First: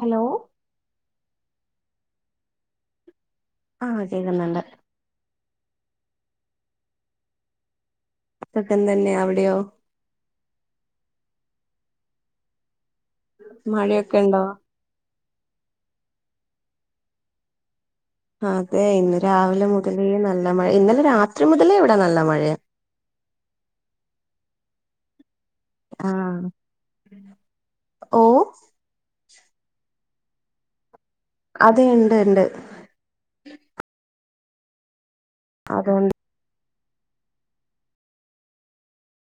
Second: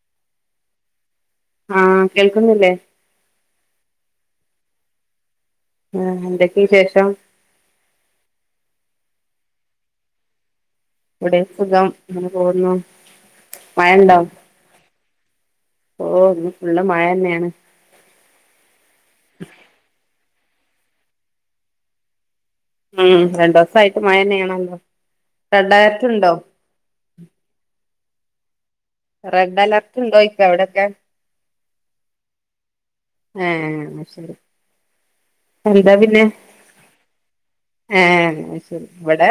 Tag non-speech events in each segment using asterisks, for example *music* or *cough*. Hello ആഹ് കേൾക്കുന്നില്ലേ ആഹ് കേക്കുന്നുണ്ട് ആഹ് എന്തൊക്കെയ വിശേഷം സുഖംതന്നെ അവിടെയോ ഇവിടേം സുഖം ഇങ്ങനെ പോന്നു മഴയൊക്ക്ണ്ടോ ഓഹ് ഇന്ന് ഫുള്ള് മഴയെന്നെയാണ് അതെ ഇന്ന് രാവിലെ മുതലേ നല്ല മഴ ഇന്നലെ രാത്രി മുതലേ എവിടെ നല്ല മഴയാ ഉം രണ്ട്ദിവസായിട്ട് മഴയെന്നെയാണല്ലോ റെഡലേട്ട്ണ്ടോ ഓഹ് റെഡലേർട്ട്ണ്ടോയിക്ക അവിടെയൊക്കെ അത് ഇണ്ട്ണ്ട് ആഹ് ന്നശെരി എന്താ അതുകൊണ്ട് പിന്നെ ഏഹ് അയ്ശെരി ഇവിടെ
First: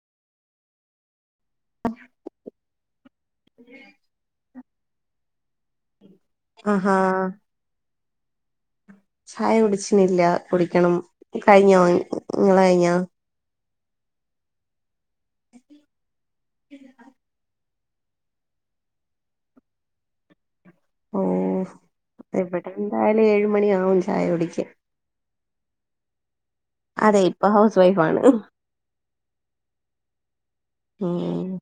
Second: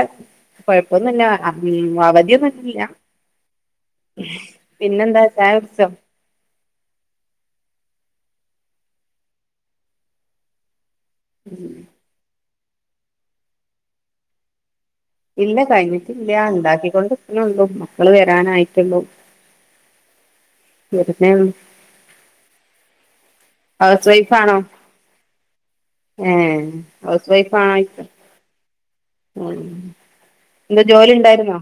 കൊഴപ്പൊന്നുല്ലാ *unintelligible* അവധിയൊന്നുല്ലാ പിന്നെന്താ ചായ കുടിച്ചോ ആഹ് ഹാ ചായ കുടിച്ചിനില്ല കുടിക്കണം ഉം കയിഞ്ഞോ നിങ്ങളെ കയിഞ്ഞോ ഇല്ല കഴിഞ്ഞിട്ടില്ല ഇണ്ടാക്കിക്കൊണ്ടിരിക്കുണുള്ളൂ ക്കള് വരാനായിട്ടുള്ളൂ ഓ വരുന്നേ ഇവിടെ എന്തായാലും ഏഴ് മണി ആവും ഹൗസ് ചായ വൈഫാണോ കുടിക്കാൻ ഏഹ് അതെ ഹൗസ് ഇപ്പൊ വൈഫ് വൈഫായിട്ട് ആണ് ഉം എന്താ ജോലി ഉം ഇണ്ടായിരുന്നോ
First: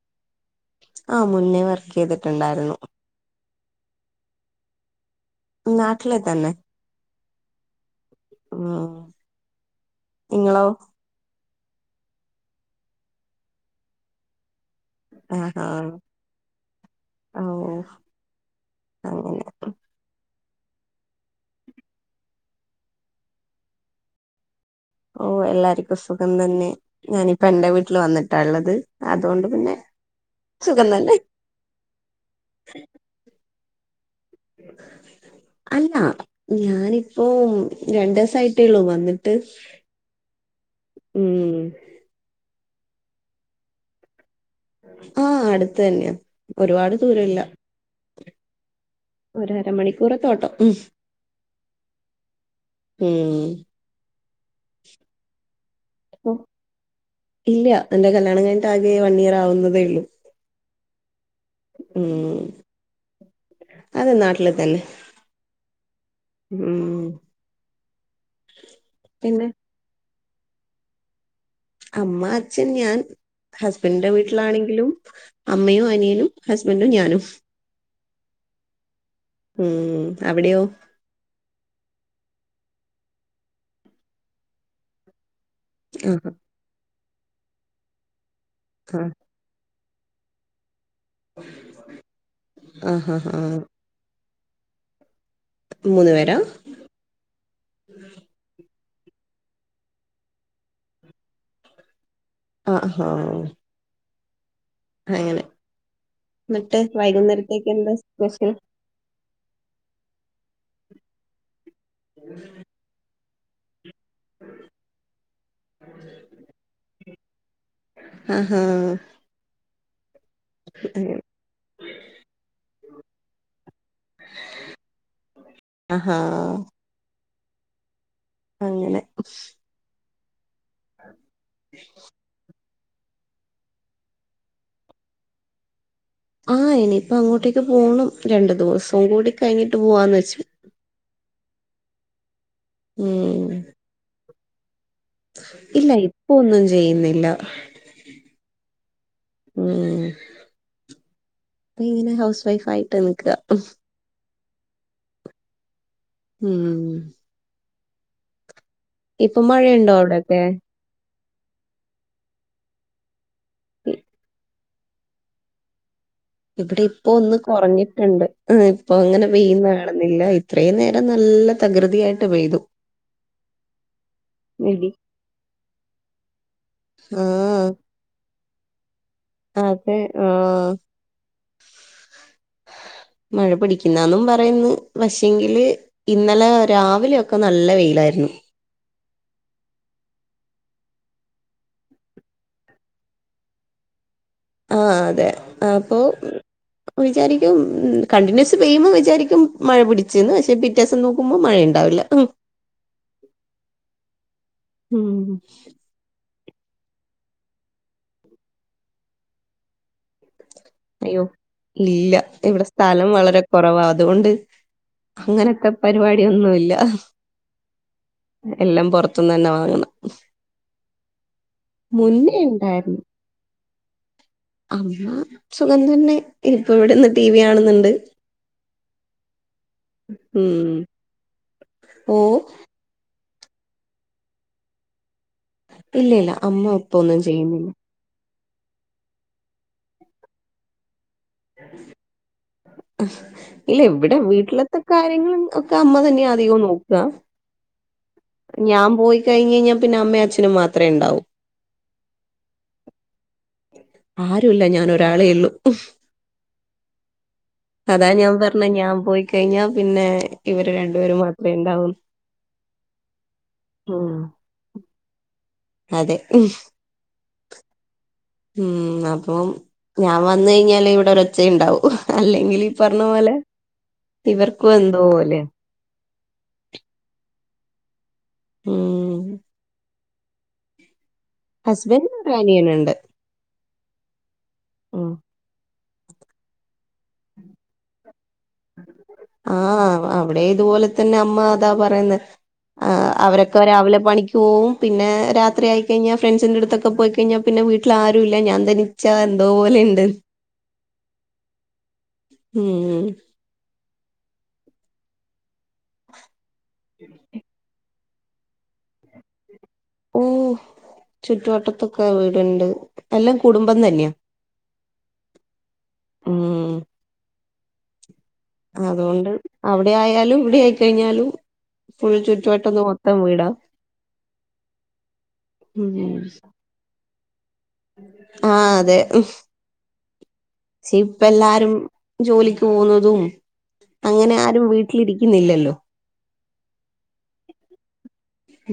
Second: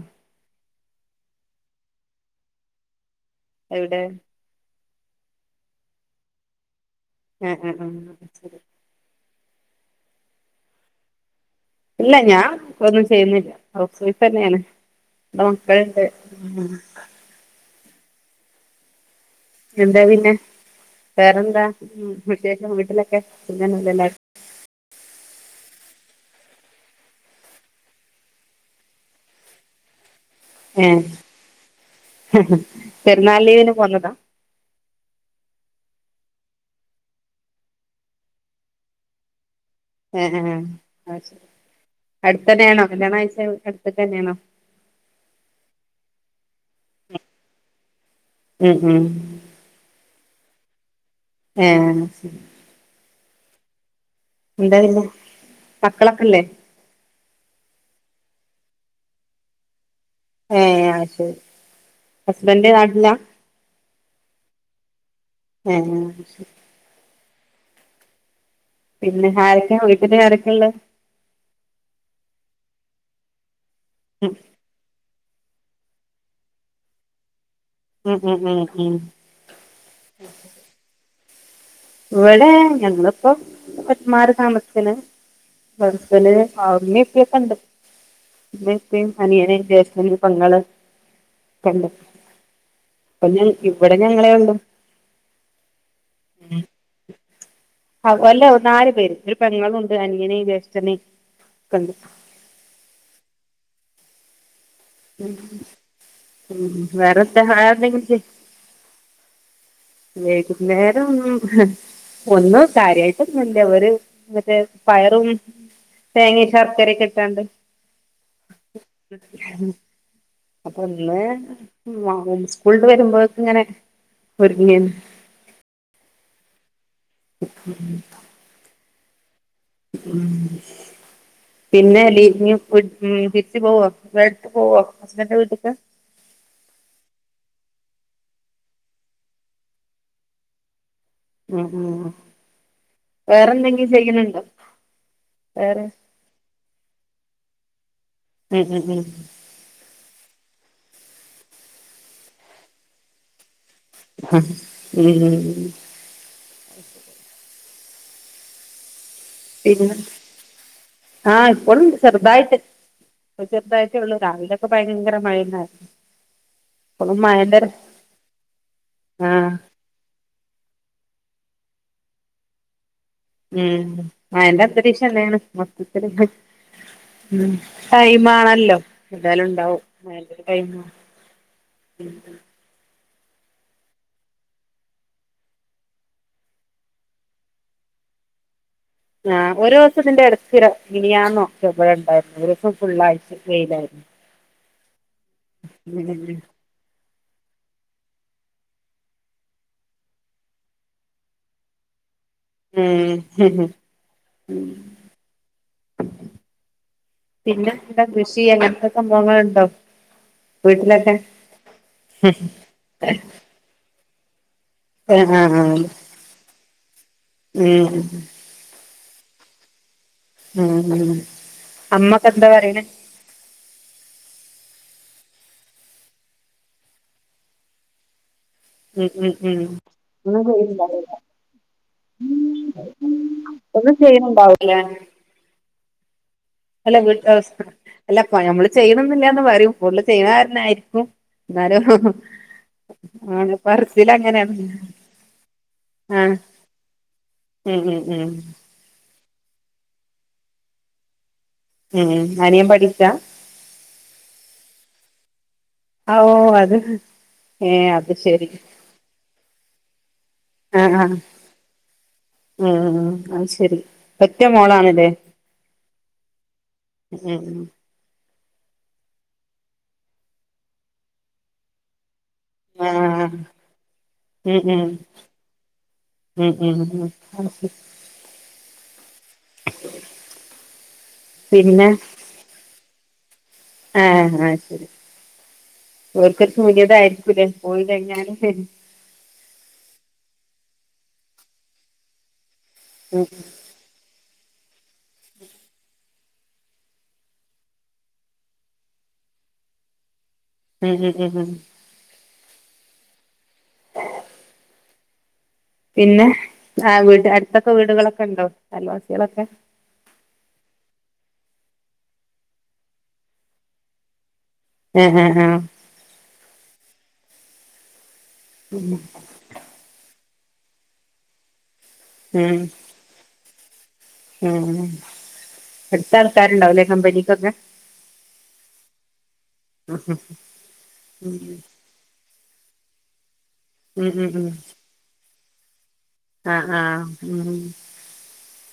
ആ മുന്നേ വർക്കെയ്തിട്ടുണ്ടായിരുന്നു എവിടെ നാട്ടില് തന്നെ അ അ ഉം ശെരി ഉം നിങ്ങളോ ഇല്ല ഞാൻ ഒന്നും ചെയ്യുന്നില്ല ഹൗസ് ഫൈഫ് തന്നെയാണ് ആഹാ മക്കളുണ്ട് ആ എന്താ പിന്നെ വേറെന്താ ഉം വിശേഷം വീട്ടിലൊക്കെ സുഖം തന്നെ എല്ലാർക്കും ഓ എല്ലാർക്കും സുഖം തന്നെ ഞാനിപ്പ എന്റെ വീട്ടിൽ വന്നിട്ടാള്ളത് അതുകൊണ്ട് പിന്നെ സുഖം ഏഹ് തന്നെ ഹ് ഹ് പെരുന്നാൾ ലീവിന് പോന്നതാ അല്ല ഞാനിപ്പോ രണ്ട് ദിവസായിട്ടേള്ളൂ വന്നിട്ട് ആ ആഹ് അത് ശരി ഉം അടുത്തന്നെ ആണോ കല്യാണം കഴിച്ച അടുത്ത് തന്നെയാണോ ആഹ് അടുത്ത് തന്നെയാ ഒരുപാട് ദൂരമില്ല ഉം ഉം ഒരു അര മണിക്കൂറത്തെ ഓട്ടം ഉം ആഹ് ശരി ഉം എന്ത പിന്നെ ഓ മക്കളൊക്കെല്ലേ ഇല്ല എന്റെ കല്യാണം കഴിഞ്ഞിട്ട് ആകെ വൺ ഇയർ ആവുന്നതേ ഉള്ളൂ ഏഹ് അത് ശരി ഉം ഹസ്ബൻ്റ് നാട്ടിലാ അതെ നാട്ടില് തന്നെ ഹ് ഹാ ഉം പിന്നെ ആരൊക്കെയാ വീട്ടില് ആരൊക്കെയാ ഉള്ള അമ്മ അച്ഛൻ ഞാൻ ഹസ്ബൻഡിന്റെ ഉം വീട്ടിലാണെങ്കിലും അമ്മയും അനിയനും ഹസ്ബൻറ്റും ഞാനും ഉം ഉം ഉം ഉം ഉം അവിടെയോ ഇവിടെ ഞങ്ങളിപ്പോ മാറി താമസിക്കണ് ആ ഹസ്ബൻ്റിന് ഉമ്മയും ഉപ്പയും ഒക്കെ ഉണ്ട് ഉമ്മയും ആ ഉപ്പയും അനിയനും പെങ്ങള് ഒക്കെ ഉണ്ട് ആഹ് ആഹ് പിന്നെ ആഹ് ഇവിടെ ഞങ്ങളെ ഉം മൂന്ന് പേരാ ആഹ് അല്ലേ നാല് പേര് ഒരു പെങ്ങളുണ്ട് അനിയന് ജ്യേഷ്ഠന് ഒക്കെ ഉണ്ട് ആഹ് ആഹ് അങ്ങനെ ഉം എന്നിട്ട് വേറെ എന്താ വൈകുന്നേരത്തേക്ക് വേറെ എന്താ എന്തെങ്കിലും ചെയ് സ്പെഷ്യൽ വൈകുന്നേരം ഒന്നും ഒന്നും കാര്യയായിട്ട് ഒന്നും ഇവര് മറ്റേ പയറും തേങ്ങ ശർക്കരയൊക്കെ ഇട്ടാണ്ട് ആഹ് ഹാ അപ്പൊ ഇന്ന് സ്കൂൾ വരുമ്പോക്ക ഇങ്ങനെ ഒരുങ്ങിയന്ന് ആഹാ ഉം അങ്ങനെ ഉം പിന്നെ ലീ ഇന്ന് ഇവിടുന്ന് തിരിച്ച് പോകുവോ പോവുമോ ഹസ്ബൻന്റെ വീട്ടിക്ക് ആഹ് ഇനിയിപ്പം അങ്ങോട്ടേക്ക് പോണം രണ്ടു ദിവസം കൂടി കഴിഞ്ഞിട്ട് പോവാന്ന് വെച്ച ഉം ഉം ഉം വേറെന്തെങ്കിലും ചെയ്യുന്നുണ്ടോ ഇല്ല ഇപ്പം ഒന്നും ചെയ്യുന്നില്ല ഉം ഉം ഉം ഉം ഇപ്പ ഇങ്ങനെ ഹൗസ് വൈഫ് ആയിട്ട് നിക്കുവാ ഹ് മ്മ്മ് ഇപ്പൊ മഴയുണ്ടോ അവിടെൊക്കെ ആഹ ഇപ്പോഴും ശെറുതായിട്ട അപ്പൊ ചെറുതായിട്ടേ ഉള്ളു രാവിലൊക്കെ ഭയങ്കര മഴന്നായിരുന്നു ഇവിടെ ഇപ്പൊ ഇപ്പോളും ഒന്ന് മഴന്റെ കുറഞ്ഞിട്ടുണ്ട് ഇപ്പൊ അങ്ങനെ ആഹ് വെ്യുന്നണെന്നില്ല ഇത്രയും നേരം നല്ല തകൃതിയായിട്ട് പെയ്തു ഉം ആയന്റെ ഇടി അന്തരീക്ഷം എല്ലാണ് മൊത്തത്തി ഉ ആഹ് ായി മാണ ല്ലോ എന്തായാലും ഉണ്ടാവും അതെ നരു ടൈ ആഹ് മഴ പിടിക്കുന്നും പറയുന്നു പക്ഷെങ്കില് ഇന്നലെ രാവിലെയൊക്കെ നല്ല വെയിലായിരുന്നു *inaudible* ആഹ ഒരു ദിവസത്തിതിന്റെ ഇടുത്തിര ഇനിയാന്നോക്കെ ഇവിടെ ഉണ്ടായിരുന്നു ഒരു ദിവസം ഫുള്ളാഴ്ച കയിലായിരുന്നു ആഹ അതെ അപ്പൊ വിാരിക്കും കണ്ടിന്യൂസ് പെയ്യുമ്പോൾ വിചാരിക്കും മഴ പിടിച്ചന്ന് പക്ഷെ വ്യത്യാസം നോക്കുമ്പോൾ മഴയുണ്ടാവില്ല ഉം ഹ ഹ ഉം. പിന്നെ ഇല്ല കൃഷി അങ്ങനത്തെ സംഭവങ്ങുണ്ടോ അയ്യോ ഇല്ല ഇവിടെ സ്ഥലം വളരെ കുറവാ അതുകൊണ്ട് ആഹ് ആഹ് അങ്ങനത്തെ ആഹ് പരിപാടിൊന്നുമല്ല ഉം എല്ലാം പുറത്ത് മൊത്തം തന്നെ വാങ്ങണം ഉം ഉം അമ്മക്കെ മുന്നേ എന്താ പറയണേ ഉണ്ടായിരുന്നു അമ്മ സുഖം തന്നെ ഇപ്പൊ ഇവിടെന്ന് ടി വി കാണുന്നുണ്ട് ഉം ഉം ഉം നന ഉം ഇല്ല ഓ ഒന്നും ചെയ്യുന്നുണ്ടാവില്ലേ ഇല്ലല്ല എല്ല ഗസ്ഥല്ല അ നമ്മള് ചെയ്യണെന്നില്ലാന്ന് പറയും കടുല് ചെയ്യുന്ന കാരനായിരിക്കും എാലും ഇല്ല ഇവിടെ വീട്ടിലത്തെ കാര്യങ്ങളും ഒക്കെ അമ്മ തന്നെയ ആഹ് അധികം നോക്കുക ഉം ഉം ഉം ഞാൻ പോയി കഴിഞ്ഞ കഴിഞ്ഞാൽ പിന്നെ അമ്മയും അച്ഛനും മാത്രമേ ഉണ്ടാവൂ ഉം ആന ഞാൻ പഠിച്ചാ ആരുല്ല ഞാനൊരാളെ ഉുള്ളൂ ഓ അത് ഏഹ് അതാ അത് ഞാൻ ശരി പറഞ്ഞ ഞാൻ പോയി കഴിഞ്ഞ പിന്നെ ഇവര് ആഹ് ആഹ് രണ്ടുപേര് മാത്രമേ എന്താവൂ ഉം അത് ശെരി പറ്റേ മോളാണല്ലേ അതെ ഉ ഉം അപ്പം ഞാൻ വന്ന കഴിഞ്ഞാല് ഇവിടെ ഒരച്ചുണ്ടാവും അല്ലെങ്കിൽ ഈ പറഞ്ഞ പോലെ ആഹ് ഉം ഇവർക്കും ഉം എന്തോലെ ഉം ഉം ഉ ഉ ഉം ആ ഹസ്ബൻഡ റനിയനുണ്ട് ആഹ ആഹ ശരി ഓർക്കർ ഇതായിരിക്കൂല്ലേ പോയില്ല ഞാനും ആഹ അവിടെ ഇതുപോലെ തന്നെ അമ്മ്മാതാ പറയുന്ന ആ ഉം അവരൊക്കെ രാവിലെ പണിക്ക പോവും പിന്നെ രാത്രി ആയിക്കഴിഞ്ഞാൽ ഫ്രണ്ട്സിന്റെ അടുത്തൊക്കെ പോയി കഴിഞ്ഞാൽ പിന്നെ വീട്ടിൽ ആരുും ഇല്ല ഞാൻ നിച്ചാ എന്തോപോലെുണ്ട് ഉം ഉം ഉം ഉം ഹം ആഹ പിന്നെ ആ വീടിന്റെ അടുത്തൊക്കെ വീടുകളൊക്കെ ഉണ്ടോ അയൽ വാസികളൊക്കെ ഓ ചുറ്റുവട്ടത്തൊക്കെ വീടുണ്ട് പിന്നെ കുടുബം തന്നെ അ അ അ അ അതോണ്ട് അവിടെയായാലും *inaudible* *inaudible* ഉം ചുറ്റുവട്ടമൊത്തം വീടാ ഉം ഉം അടുത്തൾക്കാരുണ്ടാവില്ലേ കമ്പനിക്കൊക്കെ ആ അതെചേ ഇപ്പ ല്ലാരും ജോലിക് *inaudible* ഉം തോന്യാലും പ വീട്ടിലിരിക്കുന്നില്ലല്ലോ ആ ആ ഉ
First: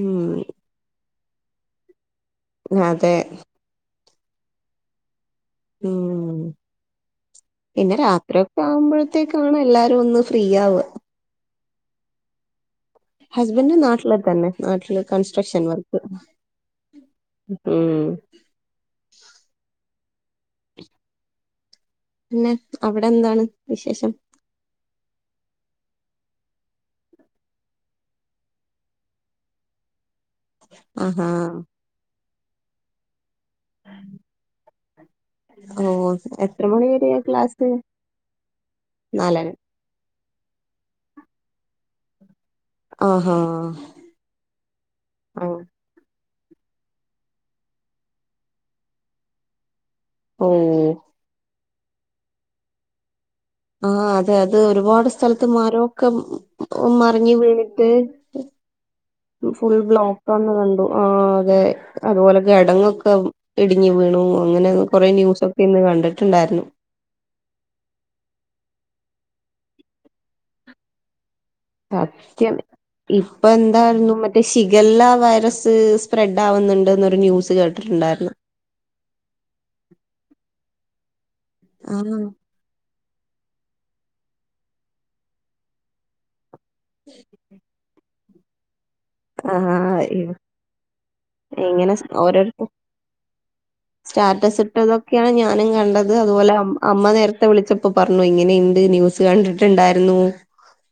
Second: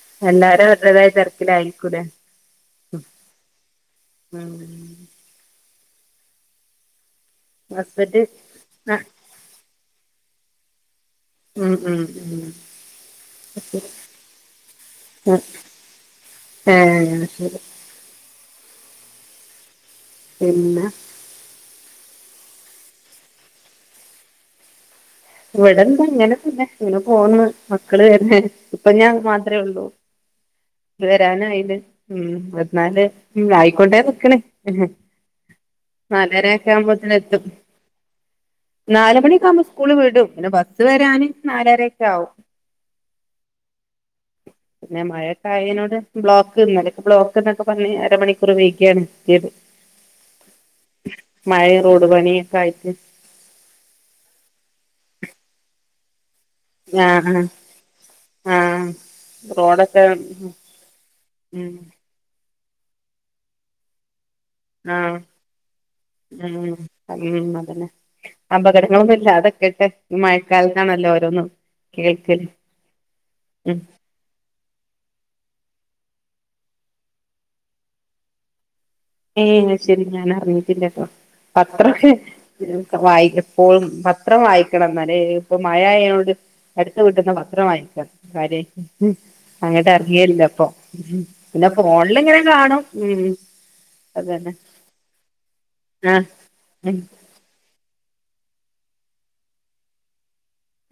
ഉം എല്ലാരും അവര് ടേതായ തിരക്കിലായിക്കൂല്ലേ മ്മ് തെ മ്മ് ഉം പിന്നെ ഹസ്ബൻഡ് രാത്രിയ ക്കെ ആഹ് ആവുമ്പോഴത്തേക്കാണല്ലാരും ഒന്ന് ഫ്രീയാവ മ്മ് മ്മ് മ്മ് ഹസ്ബൻഡ് നാട്ടിലതന്നെ നാട്ടില് കൺസ്ട്രക്ഷൻ വർക്ക് എന്നാ ശെരി ഉം എന്ന പിന്നെ അവിടെ ഏന്തുന്ന വിശേഷം ഇവിടെന്താ ങ്ങനെ തന്നെ ങ് പോന്ന് മക്കള് വരുചെയ്ത് ഇപ്പൊ ഞാൻ മാത്രമേള്ളു ആഹാ വരാനായില്ലേ ഉം ന്നാല് ഉ ആയിക്കൊണ്ടേ നിക്കണ് ഓ എത്ര നലരൊക്കെ മണി ആവുമ്പോതേ വരെയാ നേത്തും ക്ലാസ് നാലര നാലുമണിക്കകുമ്പോ സ്കൂള് വിടും പിന്നെ ബസ് വരാന് നാലരക്കാവും ആഹാ പിന്നെ മഴകെ ആ ആയോട് ബ്ലോക്ക്ന്നെ ബ്ലോക്ക് ന്നൊക്കെ പറഞ്ഞ് അരമണിക്കൂർ വേകിയാനെത്തിയത് ഉം.... തോട് പണീക്കായിട്ട് ആ അതെ അത് ഒരുപാട് സ്ഥലത്ത് മരൊക്കെ ഒ മറിഞ് ആഹ് ആഹ് വീണിട്ട് ആഹ് ഫുൾ റോഡൊക്കെ ബ്ലോക്കാണ് കണ്ട് ആ അതെ ഉം അതുപോലെ കിടങ്ങൊക്കെ ഇടിങ്ങി വീണു അങ്ങനെ കൊറ ആഹ് ന്യൂസൊക്കെ ഇന്ന് കണ്ടിട്ട് ഉം ണ്ടായിരുന്നു അപകടങ്ങളൊന്നുല്ലാ അതൊക്കെട്ടെ മഴക്കാലത്താണല്ലോ ഓരോന്നും കേൾക്കല് സത്യം ഇപ്പൊ ഉം എന്താരുന്നു മറ്റേ ശിഗല്ല വൈറസ് അത് സ്പ്ര് ഡ് ആവുന്നുണ്ട് നൊരു ന്യൂസ് കേട്ടിട്ടുണ്ടായിരുന്നു ഏ ശരി ഞാൻ അറിഞ്ഞിട്ടില്ലാട്ടോ അത്രക്കെ ആഹ് വായിക് എപ്പോഴും പത്രം വായിക്കണം എന്നാ ല്ലേ ഇപ്പൊ മഴയയോട് അടുത്ത കിട്ടുന്ന പത്രം വായിക്കാ കാര്യയി ആ അങ്ങിട്ട് അറിയേല്ല പ്പ പിന്നെ ഇങ്ങനെ ഫോണിലിംങ്ങനെ ഓരോരുത്ത കാണും ഉം അതന്നെ സ്റ്റാറ്റസ് ഇട്ടതൊക്കെയാണ് കണ്ടത് ആഹ് അതുപോലെഅമ് ഉം അമ്മ നേരത്തെ വിളിച്ചപ്പോ പ പറഞ്ഞു ഇങ്ങനെണ്ട് ന്യൂസ് കണ്ടിട്ടുണ്ടായിരുനോ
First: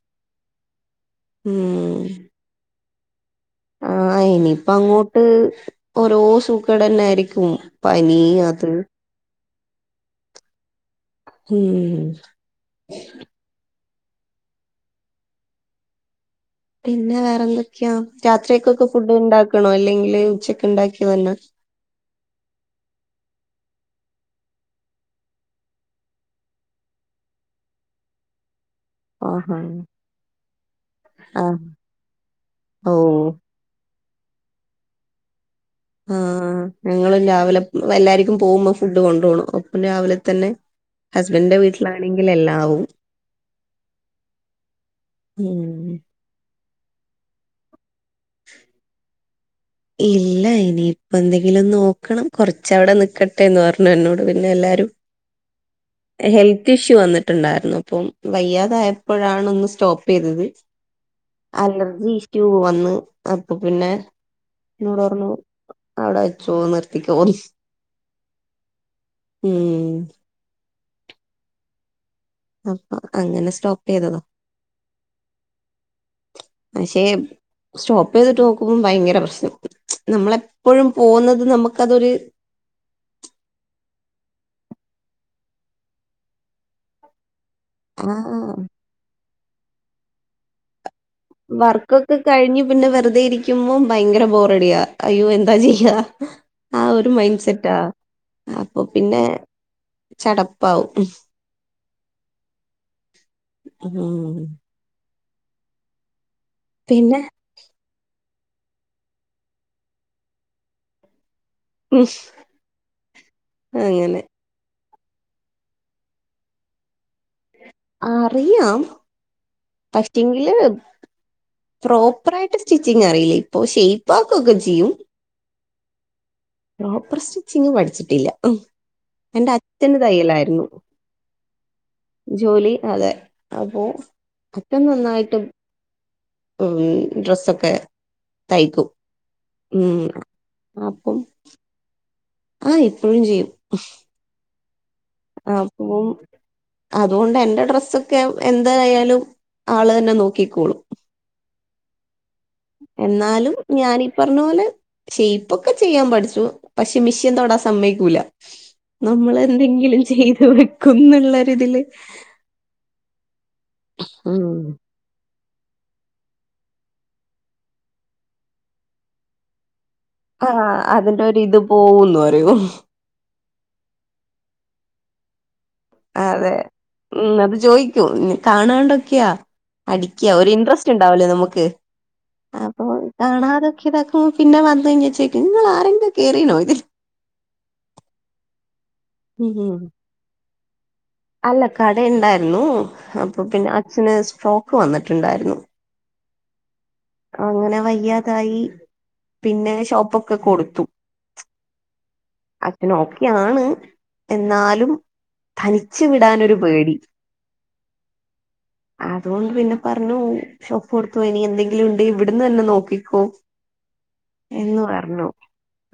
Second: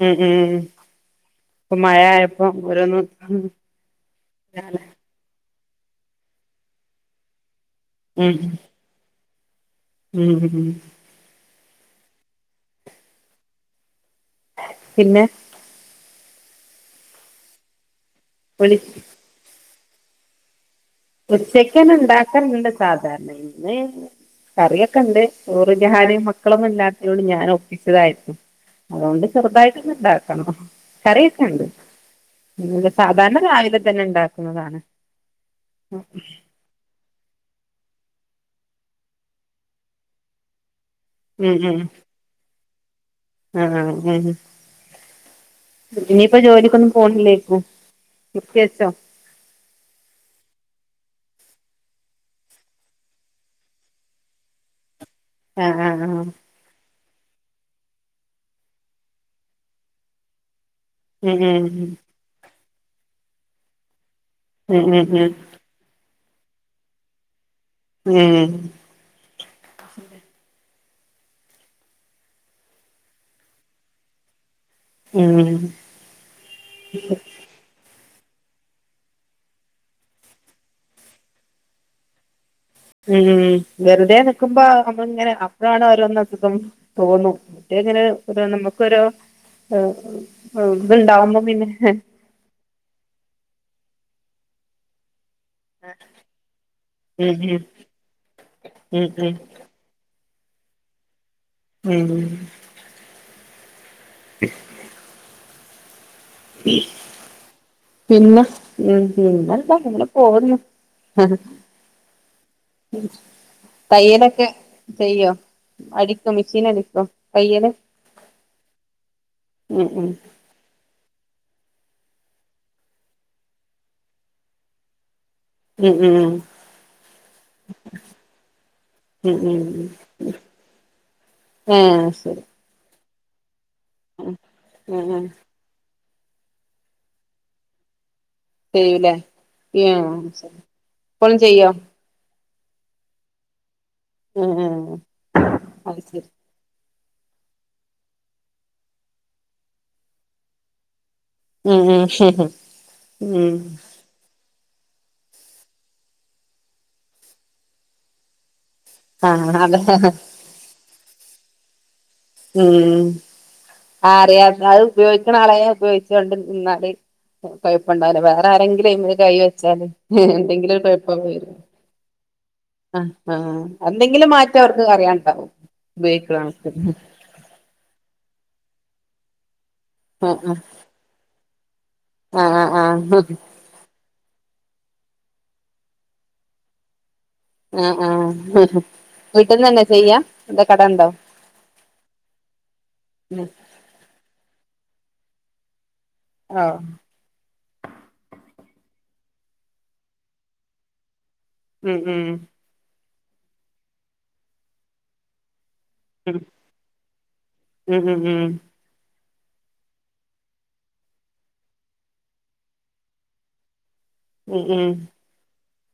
ഉം ഉം ഇപ്പൊ മഴയായപ്പോ ഓരോന്ന് ആ ഇനിയിപ്പ ങ്ങോട്ട് ഓരോ സൂകേടാന്നായിരിക്കും പനിയത് *inaudible* *unintelligible* പിന്നെ പിന്നെ വേറെന്തൊക്കെയി വിളി രാത്രിയൊക്കൊക്കെ ഫുഡ് ഇണ്ടാക്കണോ അല്ലെങ്കില് ഉച്ചക്കിണ്ടാക്കി ഉച്ചക്കന്നെ ഇണ്ടാക്കല്ണ്ട് സാധാരണ ഇന്ന് കറിയൊക്കെ ഇണ്ട് ചോറ് ഞാനും മക്കളൊന്നും *unintelligible* ഒപ്പിച്ചതായിരുന്നു അതൊണ്ട് ആഹാ ചെറുതായിട്ട് ഒന്ന് ഇണ്ടാക്കണം ആഹ് കറിയികെണ്ട് ഓ സാധാരണ രാ തന്നെ ഇണ്ടാക്ക്ണെതാണ് ആഹ് ഞങ്ങളും രാവിലെ പ്പല്ലാരിക്കും പോകുമ്പോ ഫുഡ് കൊണ്ടോണം ഒപ്പം രാവിലെത്തെന്നെ ഹസ്ബൻഡിന്റെ വീട്ടിലാണെങ്കിലെല്ലാവും ആഹ് ഉം ഉം ഇഞ്ഞിപ്പം ജോലിക്കൊന്നും പോണില്ലേക്കും? നിസ്ക്കെര്‌ച്ചൊ? ഇല്ല ഇനിയിപ്പെന്തെങ്കിലും നോക്കണം കൊറച്ചവിടെ നിക്കെട്ടേന്ന് പറഞ്ഞു എന്നോട് പിന്നെല്ല രും ആ ആ ആ ഉം ഹെൽത്തിഷ്യൂ വന്ന് ട്ട്ണ്ടായിരുന്നുപ്പം വയ്യാതായപ്പോഴാണ് ഒന്ന് സ്റ്റോപ്പെയ്തത് ഉം അലർജി ഇഷ്യൂ വന്ന് അപ്പൊ പിന്നെ മ് മ് മ് അവ്ടെ വെച്ചൊ നിർത്തിക്കോന്ന് ഏഹ് ഉം അപ്പൊ അങ്ങനെ സ്റ്റോപ്പെയ്തെത മ് പക്ഷേ സ്റ്റോപ്പ് ചെയ്തിട്ട് നോക്കുമ്പോ ഭയങ്കര പ്രശ്നം നമ്മളെപ്പഴും പോകുന്നത് നമ്മക്കതൊര് ഉം വെറ്തെ നിക്കുമ്പോ നമ്മള്ങ്ങനെ അപ്പഴാണ് ഓരോന്നക്കെ തോന്നു മറ്റെങ്ങനെ ഒര് ആഹ് നമുക്കൊരൊ വർക്കൊക്കെ കഴിഞ്ഞ് പിന്നെ വെറുതെയിരിക്കുമ്പോ ഭയങ്കര ബോറടിയാ അയ്യോ എ എന്താ ചെയ്യാ ആ ഒരു ഉം മൈൻസെറ്റാ അപ്പൊ ഉം പിന്നെ ഉം ചടപ്പാവും ഉം ഉം പിന്നെ? പിന്ന പിന്നെന്താ അങ്ങനെ പോവ്ന്ന് ഉം അങ്ങനെ തയ്യലൊക്കെ ചെയ്യോ? അടിക്കോ മിഷീനടിക്കൊ? അറിയാം ഉം ഉം പക്ഷെങ്കില് പ്രോപ്പറായിട്ട് സ്റ്റിച്ചിങറിയില്ലയിപ്പൊ ഷെയ്പ്പാക്കൊക്കെ ചെയ്യും ഉം ഹും പ്രോപ്പർ സ്റ്റിച്ചിങ് പഠിച്ചിട്ടില്ല ഉം ഉം എന്റെ ഉം അച്ഛന് തയ്യലായിരുന്നു ആഹ് ശരി ജോലി അതെ. അപ്പോ ഉം അച്ചൻ ഉം ഉം നന്നായിട്ട് ഡ്രെസ്സൊക്കെ. തയ്ക്കും ചെയ്യൂലേ ഉം ആഹ് ശരി അപ്പം. ഇപ്പളും ചെയ്യോ ആഹ് ഇപ്പോഴും ചെയ്യും. ആഹ് ആഹ് ആഹ് അപ്പം അതുകൊണ്ട് എന്റെ ഡ്രെസ്സൊക്കെ എന്തായാലും ആള് തന്നെ നോക്കിക്കോളും. ഉം ഉം *unintelligible* എന്നാലും ഉം ഞാനീ പറഞ്ഞ പോലെ. ഷൈപ്പൊക്കെ ചെയ്യാൻ പഠിച്ചു പക്ഷെ മെഷീൻ തൊടാൻ സമ്മയിക്കൂല. നമ്മൾ ആഹ് അതെ എന്തെങ്കിലും ചെയ്ത് വെക്കും എന്നുള്ളരിതില്. ഉം ആറിയ അത് ഉപയോഗി ക്കണാളയെ ഉപയോഗിച്ചോണ്ട് നിന്നാല് കുഴപ്പം ഉണ്ടാവില്ല വേറെ ആരെങ്കിലും ആയിമെ കൈവെച്ചാല്. ആഹ് അതിന്റെരിത് പോവൂന്ന് പറയും. ആഹ് ആഹ് എന്തെങ്കിലും മാറ്റം അവർക്ക് അറിയാനുണ്ടാവും. അതെ ഉം അത് ചോദിക്കൂ കാണാണ്ടൊക്കെയാ. അടിക്ക്യാ ആഹ് ഒരു ഇൻട്രസ്റ്റ് ഇണ്ടാവുല്ലേ ഞമ്മക്ക് ആഹ് അപ്പൊ ആഹ് കാണാതൊക്കെ ഇതാക്ക് പിന്നെ വന് കഴിഞ്ഞ ചോയ്ക നിങ്ങളാരെങ്കിലും കയറീണോ ഇതില്. ആഹ് ആഹ് വീട്ടന്ന് തന്നെ ചെയ്യാ അതോ കടണ്ടോ അല്ല കടയിണ്ടായിരുന്നു അപ്പൊ പിന്നെ അച്ഛന് സ്ട്രോക്ക് വന്നിട്ടുണ്ടായിരുന്നു ആഹ് അങ്ങനെ വയ്യാതായി പിന്നെ ഷോപ്പൊക്കെ കൊടുത്തു ഉം ഉം അച്ഛനോക്കെയാണ് എന്നാലും തനിച്ചു ഉം വിടാനൊരു പേടി ഉം ഉം ഉം അതുകൊണ്ട് പിന്നെ പറഞ്ഞു ഷോപ്പ് കൊടുത്തു ഇനി എന്തെങ്കിലും ഉണ്ട് ഇവിട്ന്ന് തന്നെ നോക്കിക്കോ ഉം എന്നു ഉം പറഞ്ഞു